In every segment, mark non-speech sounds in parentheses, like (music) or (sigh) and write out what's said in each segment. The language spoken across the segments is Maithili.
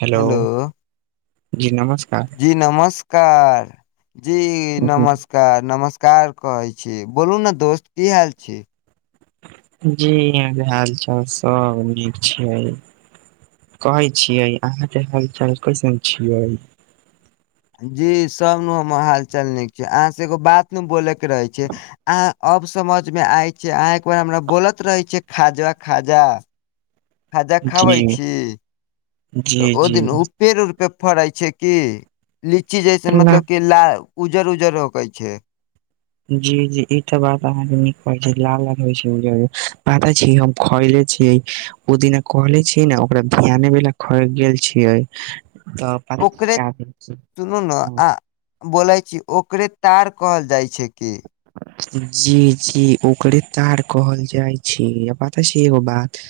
हेलो, जी नमस्कार। जी नमस्कार, जी नमस्क। केऽ नमस्कार कहै छी, बोलू ने दोस्त की हाल छै। जी, इहाँ के हाल-चाल सब नीक छै। कहै छियै, अहाँ के हाल-चाल कैसन छियै। जी सब न हमर हालचाल नीक छै, अहाँ से एगो बात न बोले के रहे छै। अहाँ अब समझमें आय छै, अहाँ एक बेर हमरा बोलत रहै छियै खाजा- खाजा। खाजा खाबै जी छी। तऽ जी ओहि जी दिन, ओ पेड़-उड़ पे फड़ै छै कि, लीची जैसन मतलब कि ला। उजर उजर होकै छै। जी-जी इ तऽ बात अहाँके नीक कहै छी, लाल-लाल होय छै, उजर-उजर पागल छी हम। खलै छियै ओ दिना कहले छियै ने ओकरा ध्याने वला कहै गेल छियै। तऽ। पता ओकरे का भेल छै? सुनु ने आ। बोलै छी, ओकरे तार कहल जाइत छै कि। जी-जी ओकरे तार कहल जाइ छै, आ पता छै एगो बात।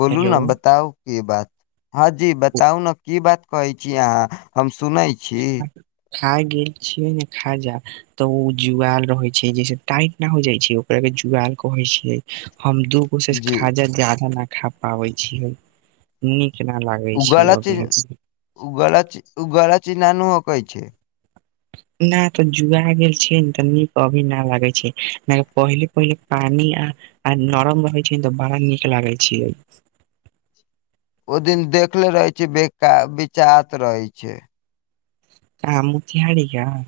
बोलू हेलो न, ओ बताउ की बात हँ जी बताउ न की बात। कहै छी अहाँ, हम सुनै छी। खा गेल छियै ने खाजा। तऽ ओ जुआाल रहै छै, जैसे टाइट न हो जाइ छै ओकरा के जुआाल कहै छियै हम दु। ओशेश, जी खाजा जादा नहि खा पाबै छीयै। नीक नहि लागै उ छै गलत चीज अभी। उ गल, उ गलत चीज़ ना नू होकै छै। ना तो जुड़ा गेल छीयै न तऽ नीक अभी ना लागै छै ना कि पहिले पहिले पानी आ आ नरम रहै छै तऽ बड़ा नीक लागय छीयै। ओ दिन देखले रहै छै बेका बिचात रहै छै कहाॅं मोतिहारी गाॅंव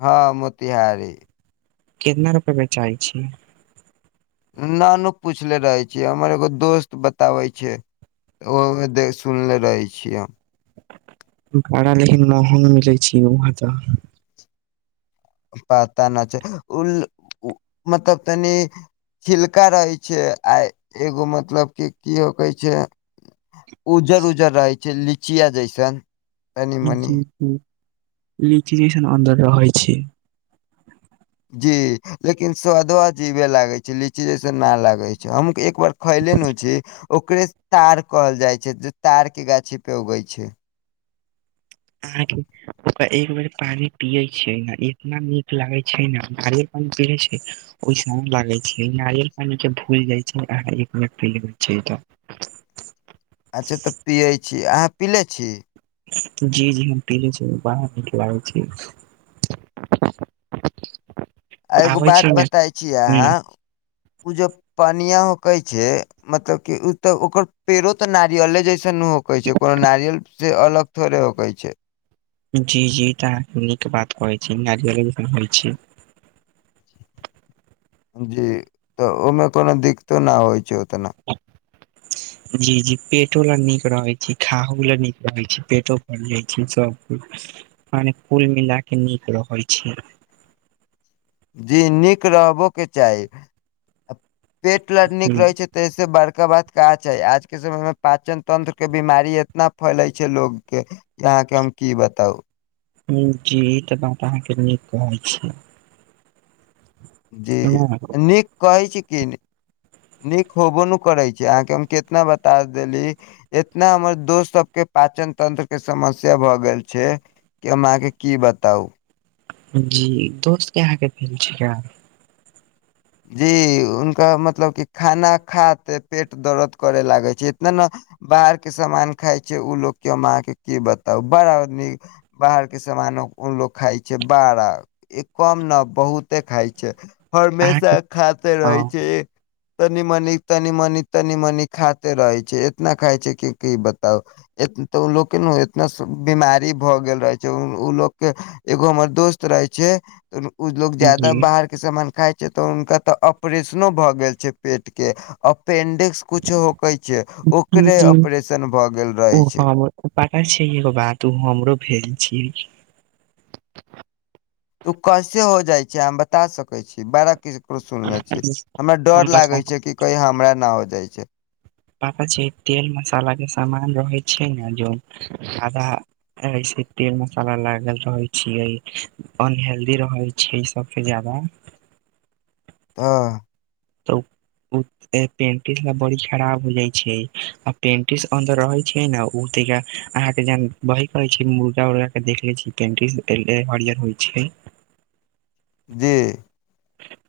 हँ मोतिहारी केतना रुपये बेचाइ छै न नू पूछले रहे छि हमर एगो दोस्त बताबै छै ओ ओहे दे सुनले रहै छिये हम बड़ा लेकिन महंग मिलै छै यौ वहाँ तऽ पता न छै उल मतलब तनि छिलका रहै छै आ एगो मतलब कि की ऊ कहे छै उज्जर उजर रहै छै लीचिया जैसन तनी मनी जी जी लिची जैसन अन्दर रहै छै जी लेकिन स्वादवा अजीबे लागै छै लीची जैसन नि लागै छै हम एक बार खैले नु छी ओकरे तार कहल जाइ छै जे तार के गाछी पे उगै छै अहाॅंके ओकरा एक बेर पानि पियै छियै ने इतना नीक लागै छै ने भारे पान पियै छै ओहिसन लागै छै नारियल पानी के भूल जाइ छै अहाॅं एक बेर पी लेबे छै तऽ अच्छा तऽ पियै छी अहाँ पीेले छी? जी जी हम पीले छी बडा निक लागै छै आ एगो आबे छै बात ने बताइ छी ह अहाँ ऊ जे पनिया होके छै मतलब की उ त ओकर पेड़ो ते नारियले जैसे सनु होकै छै कोनो नारियल से अलग थोड़े होकै छै जी जी ई तऽ अहाॅं नीक बात कहै छी नारियले जकां होइ छै जी तऽ ओमे कोनो दिक्कतो ना होइ छै ओतना जी जी पेटो ला नीक रहै छै खाहो ला नीक रहैत छै पेटो भर जाइ छै सबकुछ माने कुल मिला के नीक रहै छै जी नीक रहबो के चाही पेट ला नीक हूँ रहै छै तऽ से बड़का बात का छै आज के समय मे पाचन तंत्र के बीमारी एतना फैले छै लोग के जे अहाँके हम की बताउ जी ई तऽ बात अहाँके नीक कहै छी जी ना। नीक कहै छी की नीक होबो नु करै छै अहाँके हम कितना बता देली एतना हमर दोस्त सब के पाचन तंत्र के समस्या भए गेल छै की हम अहाँके की बताउ जी दोस्तके अहाँके भेल छैक जी हुनका मतलब कि खाना खाते पेट दर्द करे लागै छै इतना ने बाहर के सामान खाय छै ऊ लग की अहाॅंके की बताउ बड़ा नी बाहर के सामानो ऊ लोग खााय छै बड़ा कम ना बहुते खाय छै अहाँके हमेशा खाते रहै हँ छै तनी मनी तनी मनी तनी मनी खाते रहै छै इतना खाय छै कि की बताउ तऽ ऊ लोकके ना एतना बीमारी भऽ गेल रहै छै ऊ लोकके एगो हमर दोस्त रहे छै ए लोग जादा जी बाहर के सामान खाय तऽ हुनका तऽ ऑपरेशनो भऽ गेल छै पेटके अपेनडिक्स- कुछु होकै छै, जी ओकरे जी ऑपरेशन भऽ गेल रहै छै। हम ओ पता छै एगो बात, ओ हमरो भेल छी। ओ कैसे हो जाइ छै, अहाँ बता सकै छी बारह किस। ककरो सुनले छी, हमरा हम डर बता लागे छै कि कहीं हमरा न हो जाइ छै। पाता छै, तेल-मसाला के सामान रहै छै ने जो आधा। ऐसे तेल-मसाला लागल रहै छियै, अनहेल्दी रहै छीये सबसँ जादा। तऽ। (unintelligible) पेंटिस बड़ी खराब हो जाइ छै, आ पेंटिस अन्दर रहै छै ने ओ त यार। अहाँ के जहन वहे कहै छी मुर्गा-उर्गा के देखले छीं पेंटिस हरियर होइ छै। जी।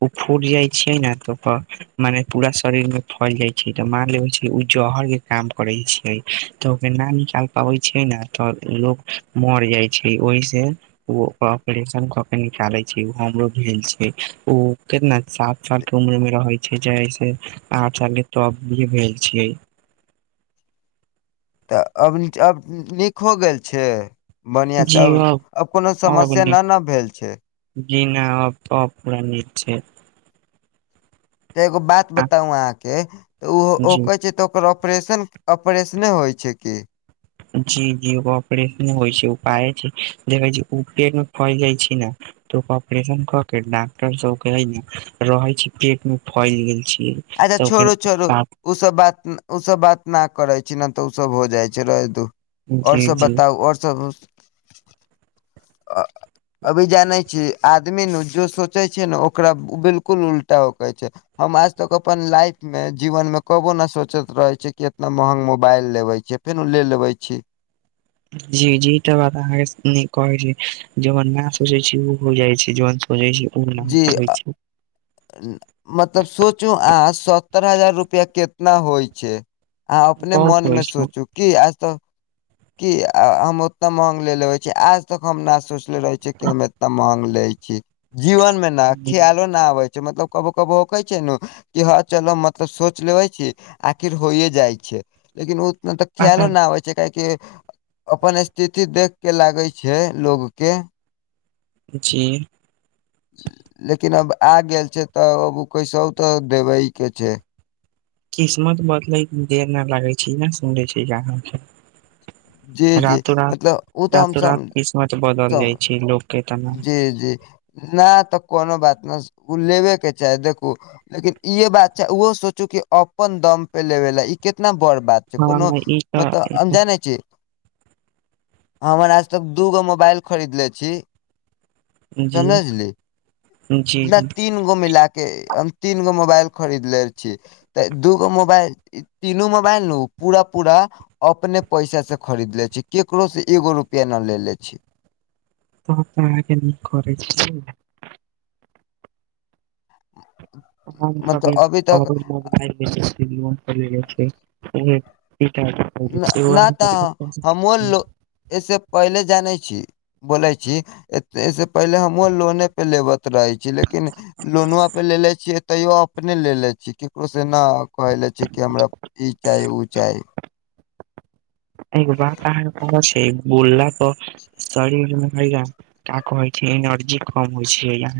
ओ फूटि जाइ छै ने तऽ, ओ मने पूरा शरीर में फैल जाइ छै। तऽ मान लेबै छै, ओ जहर के काम करै छै तऽ ओकर न निकाल पाबै छैै ने तऽ लोक। मर जाइ छै ओहिसँ। ओ ओकर ऑपरेशन क के निकालै छै, ओ हमरो भेल छै। ओ कितना सात साल के उम्र में रहै छै, जस आठ साल के तभ भेल छीयै। तऽ अब, अब नीक हो गेल छै। बढ़िया सब, अब कोनो अब समस्या नीक न-न भेल छै। जी नय अब, अब पूरा नीक छै। त एगो बात आ बताउ अहाँके, तऽ ओ ओ जी कहै छै त। ओकर ऑपरेशन, ऑपरेशने होइ छै कि। जी-जी ऑपरेशन होइ छै, उपाय छै देखै छी ओ पेट में फैइल जाइ छै ने। त ऑपरेशन कऽ के डॉक्टर सबके है ने, रहै छै पेट में फैइल गेल छी। अच्छा, छोड़ू- छोड़ू। उ सब बात, उ सब बात न करे छी, ने तऽ सब हो जाय छै रहे दू। आओर जी सब जी बताउ, आओर सब। अ अभी जानै छी। आदमी ने जो सोचे छै ने, ओकरा बिल्कुल उल्टा होकै छै। हम आज तक अपन लाइफ में, जीवन में कबोहो न सोचैत रहै छियै कि एतना महग मोबाइल लेबै छियै। फेनु ले लेबै छी। जी-जी इ त बात अहाँ नीक कहै छी, जे बात न सोचै छी ओ हो जाइ छै, जन सोचै छी। ऊ ना हो जी पाबै अ, छै। मतलब सोचू अहाँ, सत्तर हजार रुपया कितना होइ छै। अहाँ अपने मन बहुत में होइ छै सोचू। की आज तक, की हम ओतना महग ले लेबे छी आज तक हम ना सोच। रह छै हम एतना महग लै छी, जीवन में न ख्यालो न आबै। मतलब कबो-कबो हौकै छै नू कि हँ चल मतलब सोच लेबै छी। आखिर होइये जाइ छै, लेकिन उतना तऽ ख्यलो पता न आबै। जे काहे कि, अपन स्थिति देख के लागै छै लोग के। जी। लेकिन अब आ गेल छै तऽ ओ कैसोहो तऽ देबे के छै। किस्मत बदलैत देर ना लागे छै ई न सुने छै जा। जी जी रातों-रात, मतलब ओ तऽ हम रातों-रात सम किस्मत बदल जाइ छै लोक। के तना जी-जी, ना तऽ कोनो बात न ओ लेबेके चाही देखू। लेकिन इे बात छै, ओहो सोचू क अपन दम पे लेबे ला ई कितना बड़ बात। कोनो हँ ई मतऽ तऽ अनजाने छै। हमर आज तक दूगो मोबाइल खरीदले छी। जी समझली जी न जी तील। गो मिलाके, हम तीन गो मोबाइल खरीदले छी तऽ दूगो मोबाइल। तीनू मोबाइल नु पूरा-पूरा। अपने पैसा से खरीदले छी, केकरो से एगो रुपआ न लेेले छी। तऽ त आहाके नीक करै छी। हम सब मतलब एक। अभी तक (unintelligible) नहि तऽ ह मोलो। ऐसे पहिले जानै छी, बोले छी ऐसे पहिले हमहुँ लोने। पे लेबत रहै छी, लेकिन लोनुआ पे लेेले छीयै। तैयो अपने लेले छीये, केकरो से नै कहऽ ले छी कि हमरा इ चाही ओ चाही। एगो बात अहां के कहऽछै, बोलला तऽ। शरीर में हैया, का कहै छै एनर्जी कम होइ छै ये।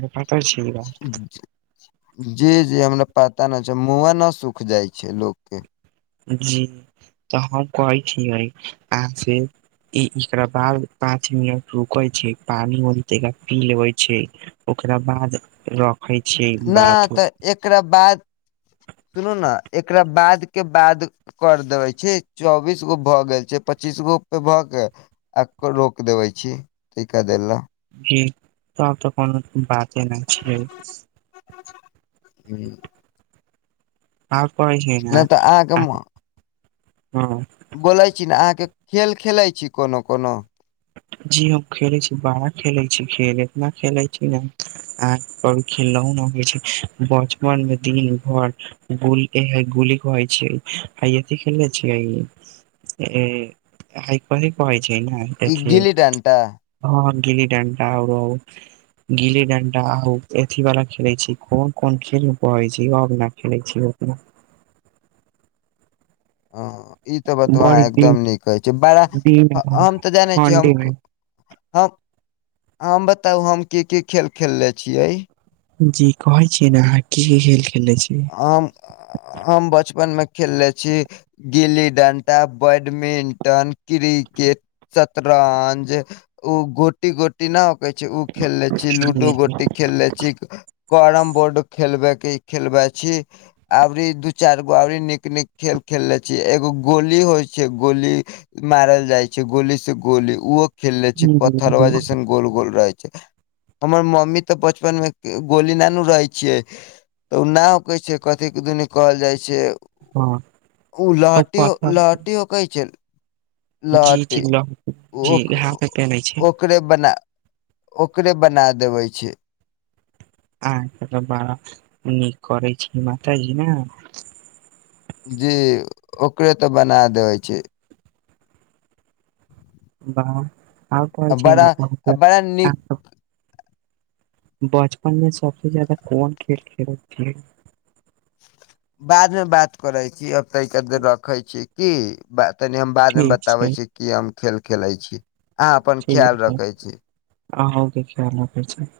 जी-जी हमरा पता नहि छै, मुँहो नहि सुख जाइ छै लोकके। जी तऽ हम कहै छियै अहांके। एकरा बाद पाँच मिनट रुकै छी, पानी ओतय पी लेबै छै। ओकरा बाद र। न तऽ एकरा बाद, सुनू ने, एकरा बाद के बाद। कर देबे छै, चौबीस गो भऽ गेल छै पच्चीस गो पे भऽ के। आ रोक देबै छी, एक-आध देर लेऽ। जी त तऽ कोनो बाते न छै। हूं। आब कहै छै ने नहि तऽ अहाँके हँ। बोलै छी ने, अहाँके खेल-खेलै छी कोनो-कोनो। जी हम खेलै छी बड़ा खेलै छी खेल, इतना खेलै छी ने। आब खेललो नै अबै छै, बचपन में दिन भर। गुल के है गुली कहै छीये, हइ अथि खेलने छियै। एहेइ कथि कहइ छै ने ई गिल्ली डंटा देखियौं। हँ गिली-डंटा आओरो। गिल्ली-डंडा आ ओ अथी वाला खेलै छी, कोन- कोन खेल कहै छै यौ। खेलै छियै ओ अपन। हां इ तऽ बातबा बड़ अहाँ दिन एकदम नीक कहै छि, बड़ा दिन भर हम तऽ जानै छियै हम। ठंडी मे हम, हम बताउ हम की-की खेल खेलले छियै। जी कहै छीयै ने, अहाँ की-की खेल खेलने छीयै। हम, हम बचपन में खेलले छी। गिल्ली-डंटा, बैडमिंटन, क्रिकेट, शतरंज। ओ गोटी-गोटी न हो कहै छै ओ खेलले छी, लूडो गोटी खेलले छी। करम बोर्ड खेलबे के, खेलबे छी। अबरी दू-चारि गो अबरी नीक-नीक खेल खेलले छि एगो गोली होइ छै गोली। मारल जाइ छै, गोली से गोली ओ। खेलले छी, पत्थरबा जेसन गोल-गोल रहै छै। हमर मम्मी तऽ बचपन में गोली नै नू रहै छियै तऽ ओ न। कथी दुनि कहल जाइ छै, हँ ओ आ लहटि ओ पत्थर लहटि। कहै छै जी जी लहटी ल जी हाथ पे पेन्है छी ओ। ओकरे बना ओकरे बना देबे छै। अहाँ तऽ बड़ा नीक करै छी माताजी ने। जे ओकरे तऽ बना देबै छै। वाह, आब कोन आ छै बड़ा आ बड़ा नीक न। बचपन में सबसे जादा कोन खेल-खेलैत छलियै। बाद में बात करै छी, अब तनिके देर रखै छी की तनि हम। बाद में ठीक छै बताबै छी, की हम खेल-खेलै छी। अहाँ अपन ख्याल ठीक रखै छी अहूं देखियौ हमो देखै छी।